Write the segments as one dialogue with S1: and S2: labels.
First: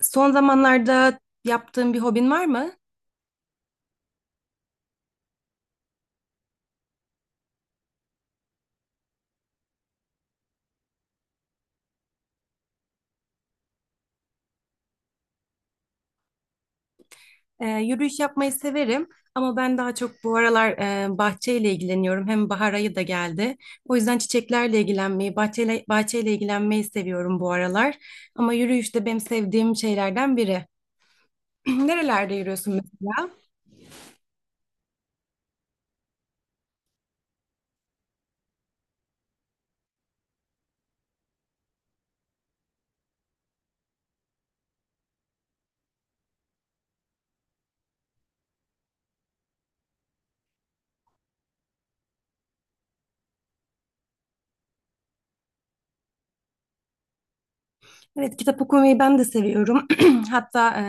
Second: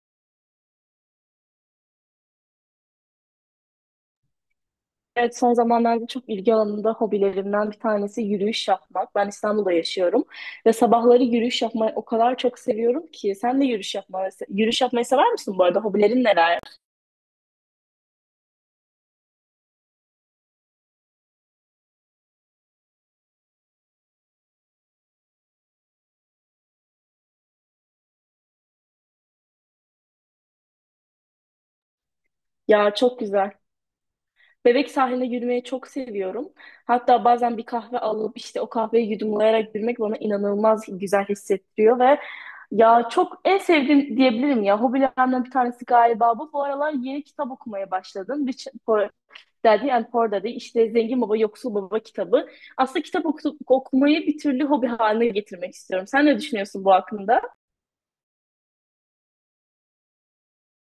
S1: Son zamanlarda yaptığın bir hobin var mı?
S2: Evet, son zamanlarda çok ilgi alanımda hobilerimden bir tanesi yürüyüş yapmak. Ben İstanbul'da yaşıyorum ve sabahları yürüyüş yapmayı o kadar çok seviyorum ki. Sen de yürüyüş yapmayı, yürüyüş yapmayı sever misin bu arada? Hobilerin neler?
S1: Yürüyüş yapmayı severim ama ben daha çok bu aralar bahçeyle ilgileniyorum. Hem bahar ayı da geldi. O yüzden çiçeklerle ilgilenmeyi, bahçeyle ilgilenmeyi seviyorum bu aralar. Ama yürüyüş de benim sevdiğim şeylerden biri. Nerelerde yürüyorsun
S2: Ya çok
S1: mesela?
S2: güzel. Bebek sahile yürümeyi çok seviyorum. Hatta bazen bir kahve alıp işte o kahveyi yudumlayarak yürümek bana inanılmaz güzel hissettiriyor ve ya çok en sevdiğim diyebilirim ya. Hobilerimden bir tanesi galiba bu. Bu aralar yeni kitap okumaya başladım. Rich Poor Daddy and Poor Daddy işte Zengin Baba Yoksul Baba kitabı. Aslında okumayı bir türlü hobi haline getirmek istiyorum. Sen ne düşünüyorsun bu hakkında?
S1: Evet, kitap okumayı ben de seviyorum. Hatta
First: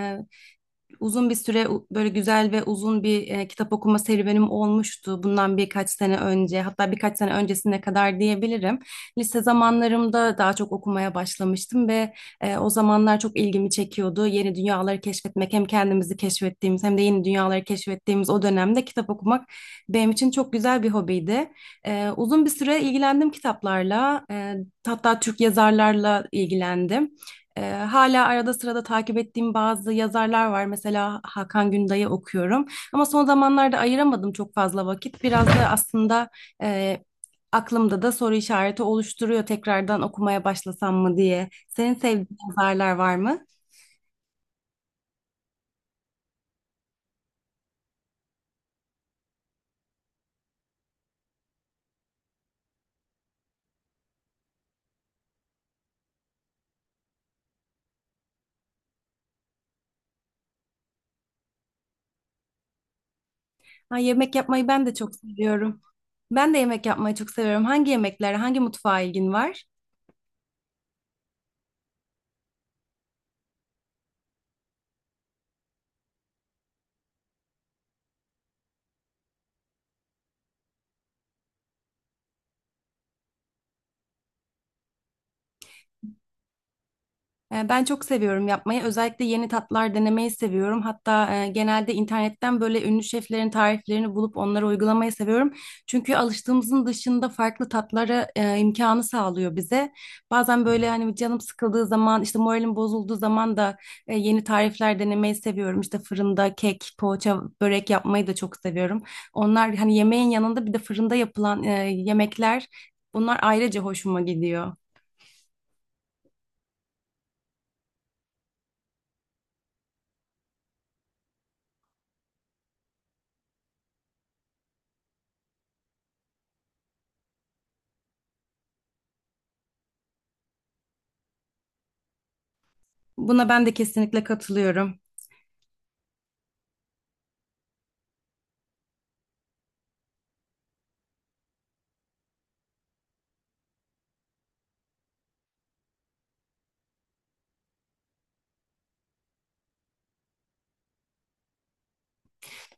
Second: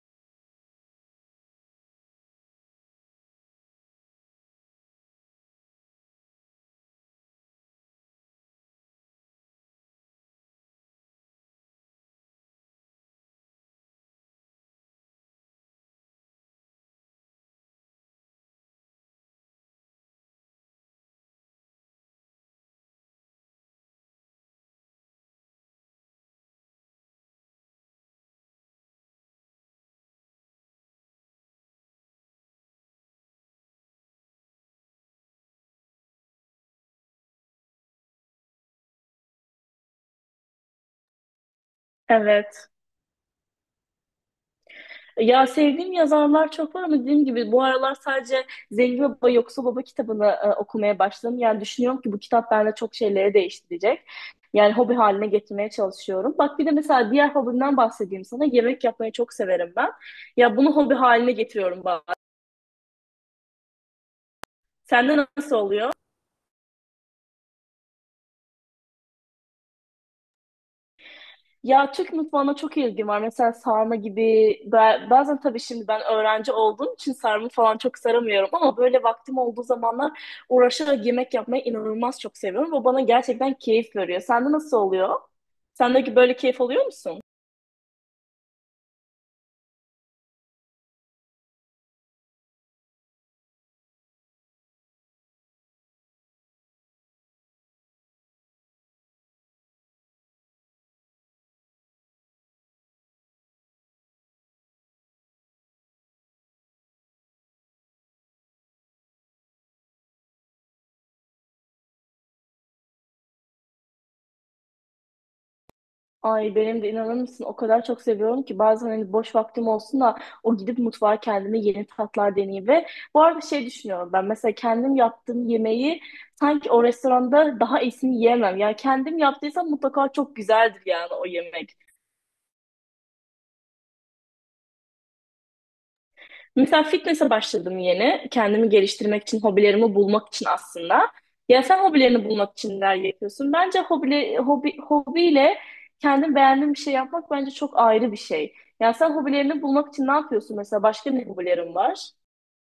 S1: uzun bir süre böyle güzel ve uzun bir kitap okuma serüvenim olmuştu bundan birkaç sene önce, hatta birkaç sene öncesine kadar diyebilirim. Lise zamanlarımda daha çok okumaya başlamıştım ve o zamanlar çok ilgimi çekiyordu. Yeni dünyaları keşfetmek, hem kendimizi keşfettiğimiz hem de yeni dünyaları keşfettiğimiz o dönemde kitap okumak benim için çok güzel bir hobiydi. Uzun bir süre ilgilendim kitaplarla, hatta Türk yazarlarla ilgilendim. Hala arada sırada takip ettiğim bazı yazarlar var. Mesela Hakan Günday'ı okuyorum. Ama son zamanlarda ayıramadım çok fazla vakit. Biraz da aslında e, aklımda da soru işareti oluşturuyor, tekrardan okumaya başlasam mı diye. Senin sevdiğin
S2: Evet.
S1: yazarlar var mı?
S2: Ya sevdiğim yazarlar çok var ama dediğim gibi bu aralar sadece Zengin Baba Yoksul Baba kitabını okumaya başladım. Yani düşünüyorum ki bu kitap bende çok şeyleri değiştirecek. Yani hobi haline getirmeye çalışıyorum. Bak bir de mesela diğer hobimden bahsedeyim sana. Yemek yapmayı çok severim ben. Ya bunu hobi haline getiriyorum bazen.
S1: Ha, yemek yapmayı ben de çok
S2: Sende nasıl
S1: seviyorum.
S2: oluyor?
S1: Ben de yemek yapmayı çok seviyorum. Hangi yemeklere, hangi mutfağa ilgin var?
S2: Ya Türk mutfağına çok ilgim var. Mesela sarma gibi bazen tabii şimdi ben öğrenci olduğum için sarma falan çok saramıyorum ama böyle vaktim olduğu zamanlar uğraşarak yemek yapmayı inanılmaz çok seviyorum. Bu bana gerçekten keyif veriyor. Sende nasıl oluyor? Sendeki böyle keyif alıyor musun?
S1: Ben çok seviyorum yapmayı. Özellikle yeni tatlar denemeyi seviyorum. Hatta genelde internetten böyle ünlü şeflerin tariflerini bulup onları uygulamayı seviyorum. Çünkü alıştığımızın dışında farklı tatlara imkanı sağlıyor bize. Bazen böyle hani canım sıkıldığı zaman, işte moralim bozulduğu zaman da yeni tarifler denemeyi seviyorum. İşte fırında kek, poğaça, börek yapmayı da çok seviyorum. Onlar hani yemeğin yanında bir de fırında yapılan yemekler, bunlar ayrıca hoşuma gidiyor.
S2: Ay benim de inanır mısın o kadar çok seviyorum ki bazen hani boş vaktim olsun da o gidip mutfağa kendime yeni tatlar deneyeyim ve bu arada şey düşünüyorum ben mesela kendim yaptığım yemeği sanki o restoranda daha iyisini yiyemem. Yani kendim yaptıysam mutlaka çok güzeldir yani o yemek.
S1: Buna ben de kesinlikle katılıyorum.
S2: Mesela fitness'e başladım yeni. Kendimi geliştirmek için, hobilerimi bulmak için aslında. Ya sen hobilerini bulmak için neler yapıyorsun? Bence hobiyle kendin beğendiğin bir şey yapmak bence çok ayrı bir şey. Ya sen hobilerini bulmak için ne yapıyorsun? Mesela başka ne hobilerin var?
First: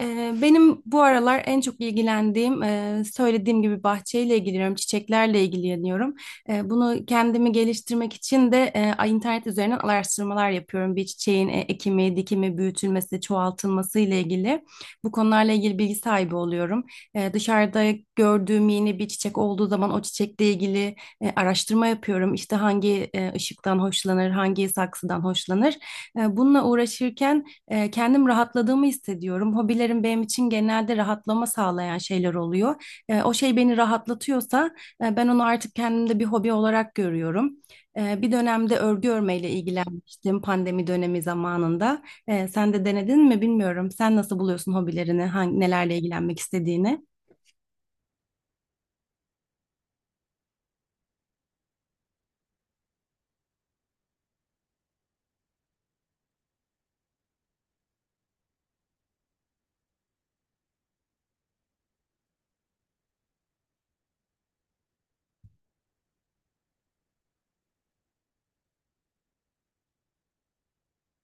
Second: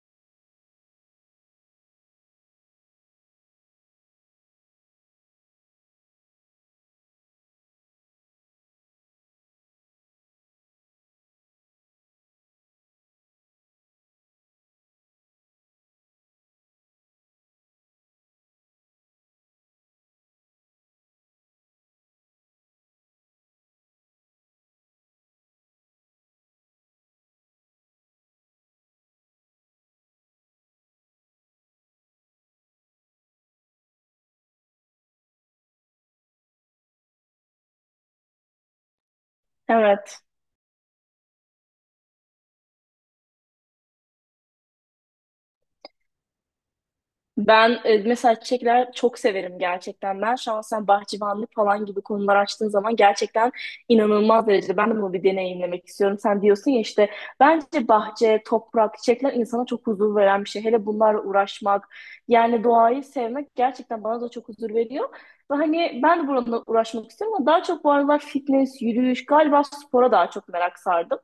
S1: Benim bu aralar en çok ilgilendiğim, söylediğim gibi bahçeyle ilgileniyorum, çiçeklerle ilgileniyorum. Bunu kendimi geliştirmek için de internet üzerinden araştırmalar yapıyorum. Bir çiçeğin ekimi, dikimi, büyütülmesi, çoğaltılması ile ilgili, bu konularla ilgili bilgi sahibi oluyorum. Dışarıda gördüğüm yeni bir çiçek olduğu zaman o çiçekle ilgili araştırma yapıyorum. İşte hangi ışıktan hoşlanır, hangi saksıdan hoşlanır. Bununla uğraşırken kendim rahatladığımı hissediyorum. Hobilerim benim için genelde rahatlama sağlayan şeyler oluyor. O şey beni rahatlatıyorsa ben onu artık kendimde bir hobi olarak görüyorum. Bir dönemde örgü örmeyle
S2: Evet.
S1: ilgilenmiştim pandemi dönemi zamanında. Sen de denedin mi bilmiyorum. Sen nasıl buluyorsun hobilerini, hangi, nelerle ilgilenmek istediğini?
S2: Ben mesela çiçekler çok severim gerçekten. Ben şahsen bahçıvanlık falan gibi konular açtığın zaman gerçekten inanılmaz derecede ben de bunu bir deneyimlemek istiyorum. Sen diyorsun ya işte bence bahçe, toprak, çiçekler insana çok huzur veren bir şey. Hele bunlarla uğraşmak yani doğayı sevmek gerçekten bana da çok huzur veriyor. Ve hani ben de bununla uğraşmak istiyorum ama daha çok bu aralar fitness, yürüyüş, galiba spora daha çok merak sardım.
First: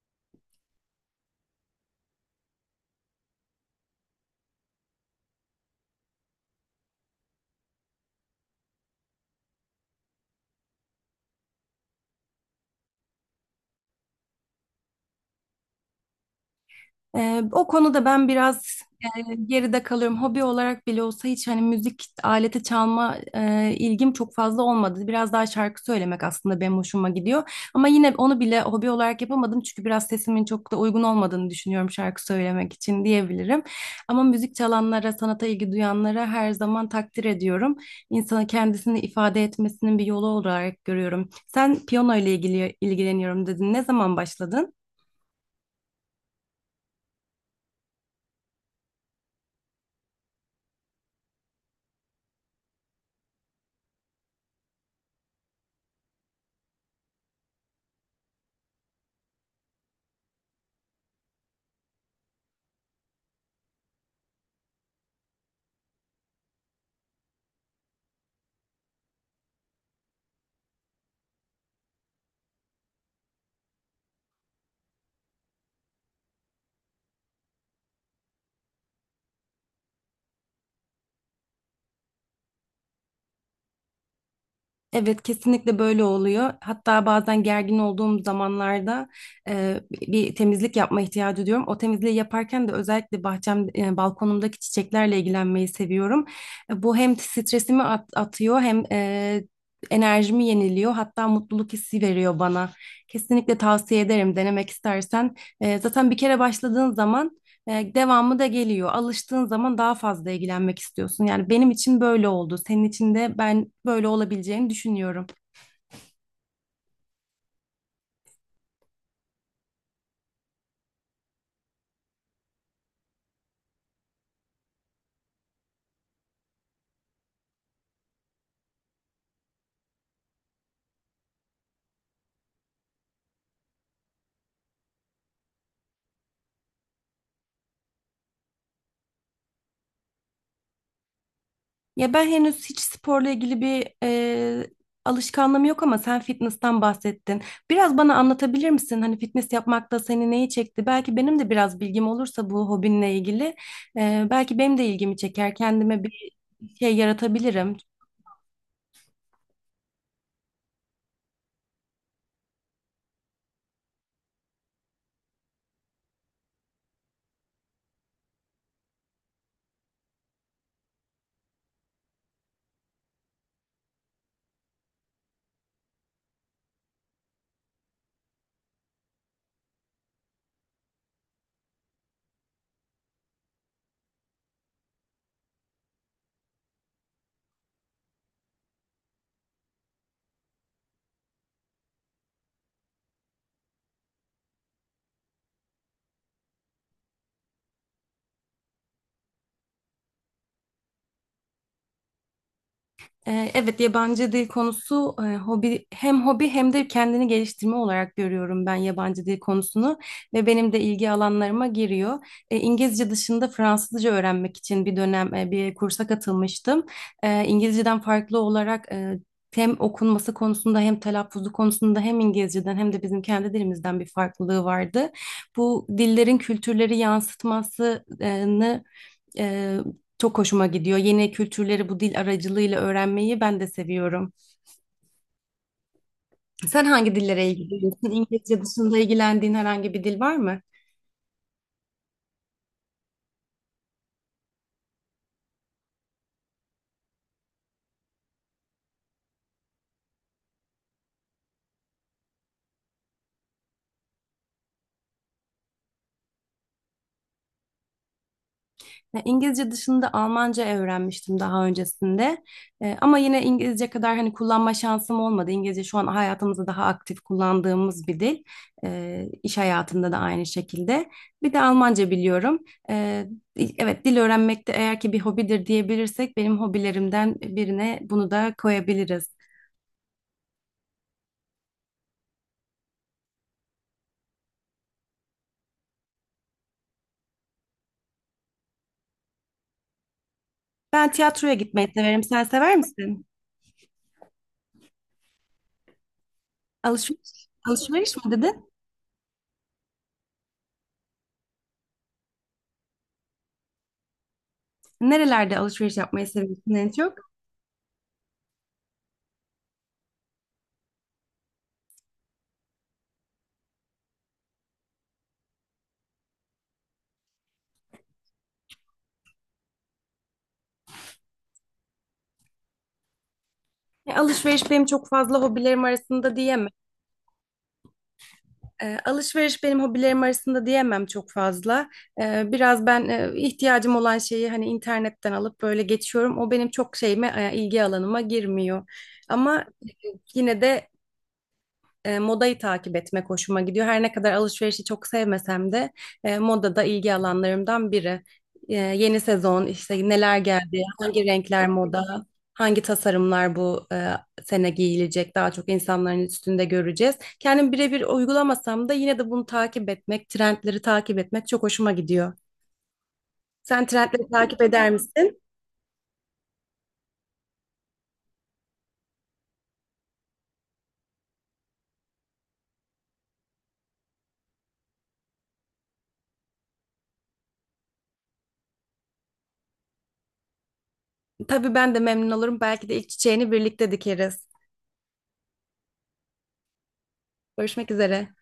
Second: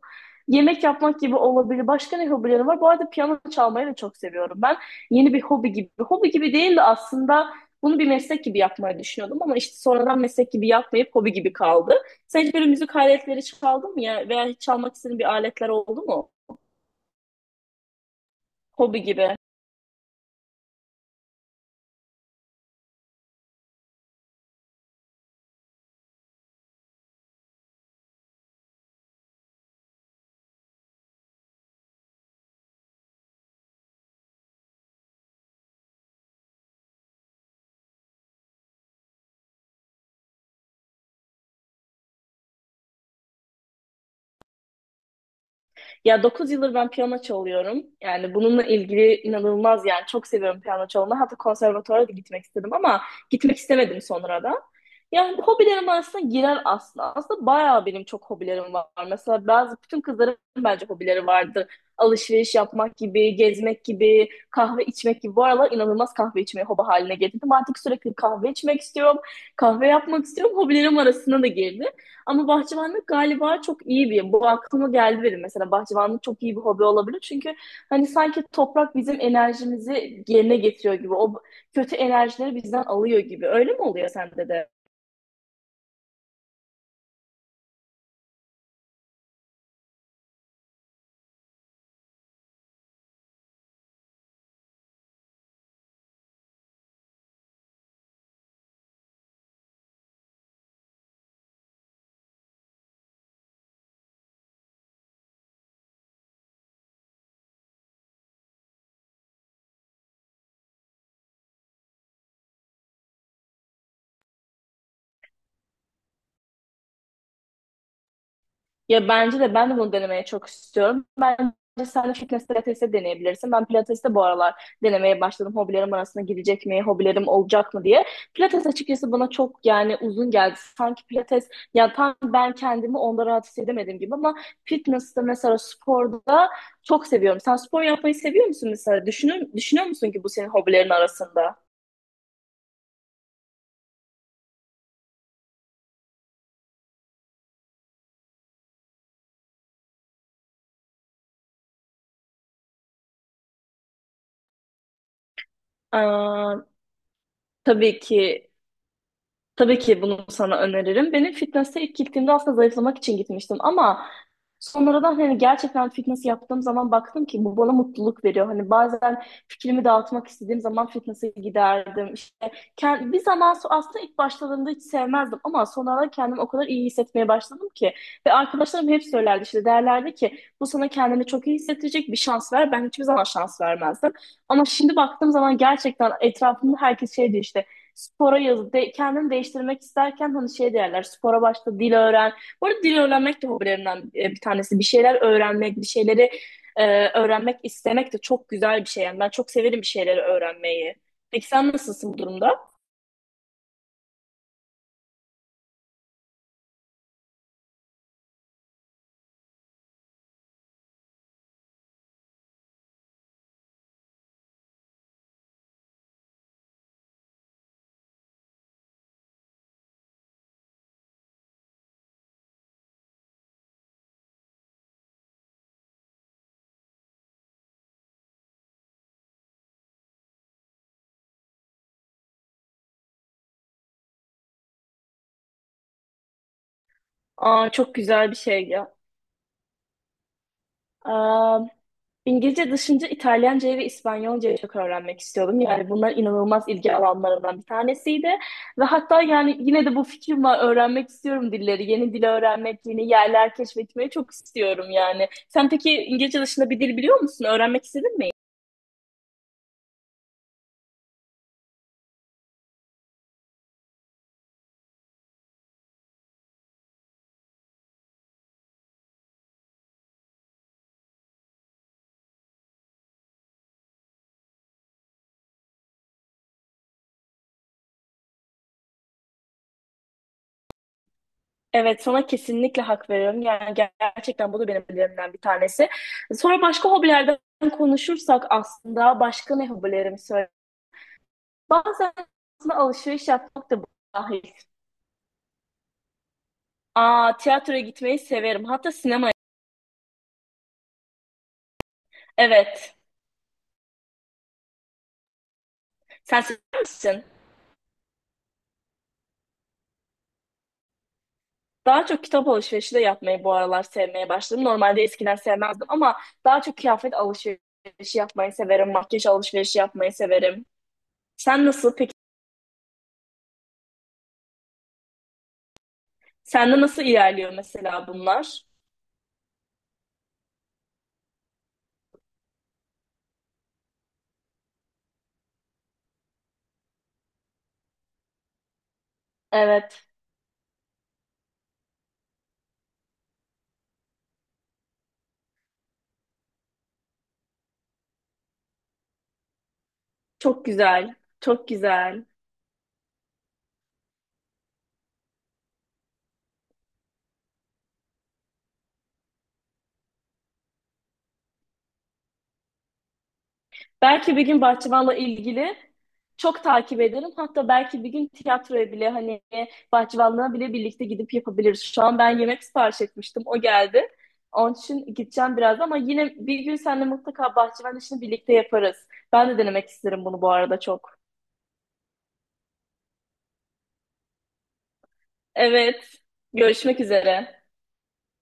S2: Yemek yapmak gibi olabilir. Başka ne hobilerim var? Bu arada piyano çalmayı da çok seviyorum. Yeni bir hobi gibi. Hobi gibi değil de aslında bunu bir meslek gibi yapmayı düşünüyordum ama işte sonradan meslek gibi yapmayıp hobi gibi kaldı. Sen hiç böyle müzik aletleri çaldın mı ya veya hiç çalmak istediğin bir aletler oldu mu?
S1: O konuda ben biraz
S2: Hobi gibi.
S1: geride kalıyorum. Hobi olarak bile olsa hiç hani müzik aleti çalma ilgim çok fazla olmadı. Biraz daha şarkı söylemek aslında benim hoşuma gidiyor. Ama yine onu bile hobi olarak yapamadım çünkü biraz sesimin çok da uygun olmadığını düşünüyorum şarkı söylemek için diyebilirim. Ama müzik çalanlara, sanata ilgi duyanlara her zaman takdir ediyorum. İnsanın kendisini ifade etmesinin bir yolu olarak görüyorum. Sen piyano ile ilgili ilgileniyorum dedin. Ne zaman başladın?
S2: Ya 9 yıldır ben piyano çalıyorum. Yani bununla ilgili inanılmaz yani çok seviyorum piyano çalmayı. Hatta konservatuvara da gitmek istedim ama gitmek istemedim sonra da. Yani hobilerim arasında girer aslında. Aslında bayağı benim çok hobilerim var. Mesela bazı bütün kızların bence hobileri vardır. Alışveriş yapmak gibi, gezmek gibi, kahve içmek gibi. Bu aralar inanılmaz kahve içmeyi hobi haline getirdim. Artık sürekli kahve içmek istiyorum, kahve yapmak istiyorum. Hobilerim arasına da girdi. Ama bahçıvanlık galiba çok iyi bir, bu aklıma geldi benim mesela bahçıvanlık çok iyi bir hobi olabilir. Çünkü hani sanki toprak bizim enerjimizi yerine getiriyor gibi, o kötü enerjileri bizden alıyor gibi. Öyle mi oluyor sende de?
S1: Evet, kesinlikle böyle oluyor. Hatta bazen gergin olduğum zamanlarda bir temizlik yapma ihtiyacı duyuyorum. O temizliği yaparken de özellikle bahçem, balkonumdaki çiçeklerle ilgilenmeyi seviyorum. Bu hem stresimi atıyor hem enerjimi yeniliyor. Hatta mutluluk hissi veriyor bana. Kesinlikle tavsiye ederim denemek istersen. Zaten bir kere başladığın zaman devamı da geliyor. Alıştığın zaman daha fazla ilgilenmek istiyorsun. Yani benim için böyle oldu. Senin için de ben böyle olabileceğini düşünüyorum.
S2: Ya bence de ben de bunu denemeye çok istiyorum. Bence sen de fitness pilatesi deneyebilirsin. Ben pilatesi de bu aralar denemeye başladım. Hobilerim arasına girecek mi, hobilerim olacak mı diye. Pilates açıkçası bana çok yani uzun geldi. Sanki pilates ya tam ben kendimi onda rahat hissedemedim gibi ama fitness'te mesela sporda çok seviyorum. Sen spor yapmayı seviyor musun mesela? Düşünüyor musun ki bu senin hobilerin arasında?
S1: Ya ben henüz hiç sporla ilgili bir alışkanlığım yok ama sen fitness'tan bahsettin. Biraz bana anlatabilir misin? Hani fitness yapmakta seni neyi çekti? Belki benim de biraz bilgim olursa bu hobinle ilgili, belki benim de ilgimi çeker. Kendime bir
S2: Aa,
S1: şey yaratabilirim.
S2: tabii ki Tabii ki bunu sana öneririm. Benim fitness'e ilk gittiğimde aslında zayıflamak için gitmiştim ama sonradan hani gerçekten fitness yaptığım zaman baktım ki bu bana mutluluk veriyor. Hani bazen fikrimi dağıtmak istediğim zaman fitness'e giderdim. İşte aslında ilk başladığımda hiç sevmezdim ama sonradan kendimi o kadar iyi hissetmeye başladım ki ve arkadaşlarım hep söylerdi işte derlerdi ki bu sana kendini çok iyi hissettirecek bir şans ver. Ben hiçbir zaman şans vermezdim. Ama şimdi baktığım zaman gerçekten etrafımda herkes şey diyor işte spora yaz, de, kendini değiştirmek isterken hani şey derler, spora başla, dil öğren. Bu arada dil öğrenmek de hobilerimden bir tanesi. Bir şeyler öğrenmek, bir şeyleri öğrenmek istemek de çok güzel bir şey. Yani ben çok severim bir şeyleri öğrenmeyi. Peki sen nasılsın bu durumda?
S1: Evet, yabancı dil konusu, hobi, hem hobi hem de kendini geliştirme olarak görüyorum ben yabancı dil konusunu ve benim de ilgi alanlarıma giriyor. İngilizce dışında Fransızca öğrenmek için bir dönem bir kursa katılmıştım. İngilizceden farklı olarak hem okunması konusunda hem telaffuzu konusunda hem İngilizceden hem de bizim kendi dilimizden bir farklılığı vardı. Bu dillerin kültürleri yansıtmasını ee, çok hoşuma gidiyor. Yeni kültürleri bu dil aracılığıyla öğrenmeyi ben de seviyorum. Sen hangi dillere
S2: Aa, çok
S1: ilgileniyorsun?
S2: güzel bir
S1: İngilizce
S2: şey ya.
S1: dışında ilgilendiğin herhangi bir dil var mı?
S2: Aa, İngilizce dışında İtalyancayı ve İspanyolcayı çok öğrenmek istiyordum. Yani bunlar inanılmaz ilgi alanlarımdan bir tanesiydi. Ve hatta yani yine de bu fikrim var. Öğrenmek istiyorum dilleri. Yeni dil öğrenmek, yeni yerler keşfetmeyi çok istiyorum yani. Sen peki İngilizce dışında bir dil biliyor musun? Öğrenmek istedin mi?
S1: İngilizce dışında Almanca öğrenmiştim daha öncesinde. Ama yine İngilizce kadar hani kullanma şansım olmadı. İngilizce şu an hayatımızda daha aktif kullandığımız bir dil. İş hayatında da aynı şekilde. Bir de Almanca biliyorum. E, evet, dil öğrenmek de, eğer ki bir hobidir diyebilirsek, benim hobilerimden birine bunu da koyabiliriz.
S2: Evet, sana kesinlikle hak veriyorum. Yani gerçekten bu da benim hobilerimden bir tanesi. Sonra başka hobilerden konuşursak aslında başka ne hobilerimi söyle.
S1: Ben tiyatroya gitmeyi
S2: Bazen
S1: severim. Sen
S2: aslında
S1: sever misin?
S2: alışveriş yapmak da dahil. Aa,
S1: Alışveriş,
S2: tiyatroya
S1: alışveriş
S2: gitmeyi
S1: mi
S2: severim.
S1: dedin?
S2: Hatta sinemaya. Evet.
S1: Nerelerde alışveriş yapmayı
S2: Sen sever
S1: seviyorsun en
S2: misin?
S1: çok?
S2: Daha çok kitap alışverişi de yapmayı bu aralar sevmeye başladım. Normalde eskiden sevmezdim ama daha çok kıyafet alışverişi yapmayı severim. Makyaj alışverişi yapmayı severim. Sen nasıl peki?
S1: Alışveriş benim çok fazla hobilerim arasında diyemem.
S2: Sende nasıl ilerliyor mesela bunlar?
S1: Alışveriş benim hobilerim arasında diyemem çok fazla. Biraz ben ihtiyacım olan şeyi hani internetten alıp böyle geçiyorum. O benim çok şeyime, ilgi alanıma girmiyor. Ama
S2: Evet.
S1: yine de modayı takip etmek hoşuma gidiyor. Her ne kadar alışverişi çok sevmesem de moda da ilgi alanlarımdan biri. Yeni sezon işte neler
S2: Çok
S1: geldi,
S2: güzel.
S1: hangi
S2: Çok
S1: renkler
S2: güzel.
S1: moda, hangi tasarımlar bu sene giyilecek, daha çok insanların üstünde göreceğiz. Kendim birebir uygulamasam da yine de bunu takip etmek, trendleri takip etmek çok hoşuma gidiyor. Sen trendleri
S2: Belki bir gün
S1: takip eder
S2: bahçıvanla
S1: misin?
S2: ilgili çok takip ederim. Hatta belki bir gün tiyatroya bile hani bahçıvanlığa bile birlikte gidip yapabiliriz. Şu an ben yemek sipariş etmiştim. O geldi. Onun için gideceğim biraz ama yine bir gün seninle mutlaka bahçıvan işini birlikte yaparız. Ben de denemek isterim bunu bu arada çok.
S1: Tabii ben de memnun olurum. Belki de ilk çiçeğini birlikte dikeriz.
S2: Evet. Görüşmek üzere.
S1: Görüşmek üzere.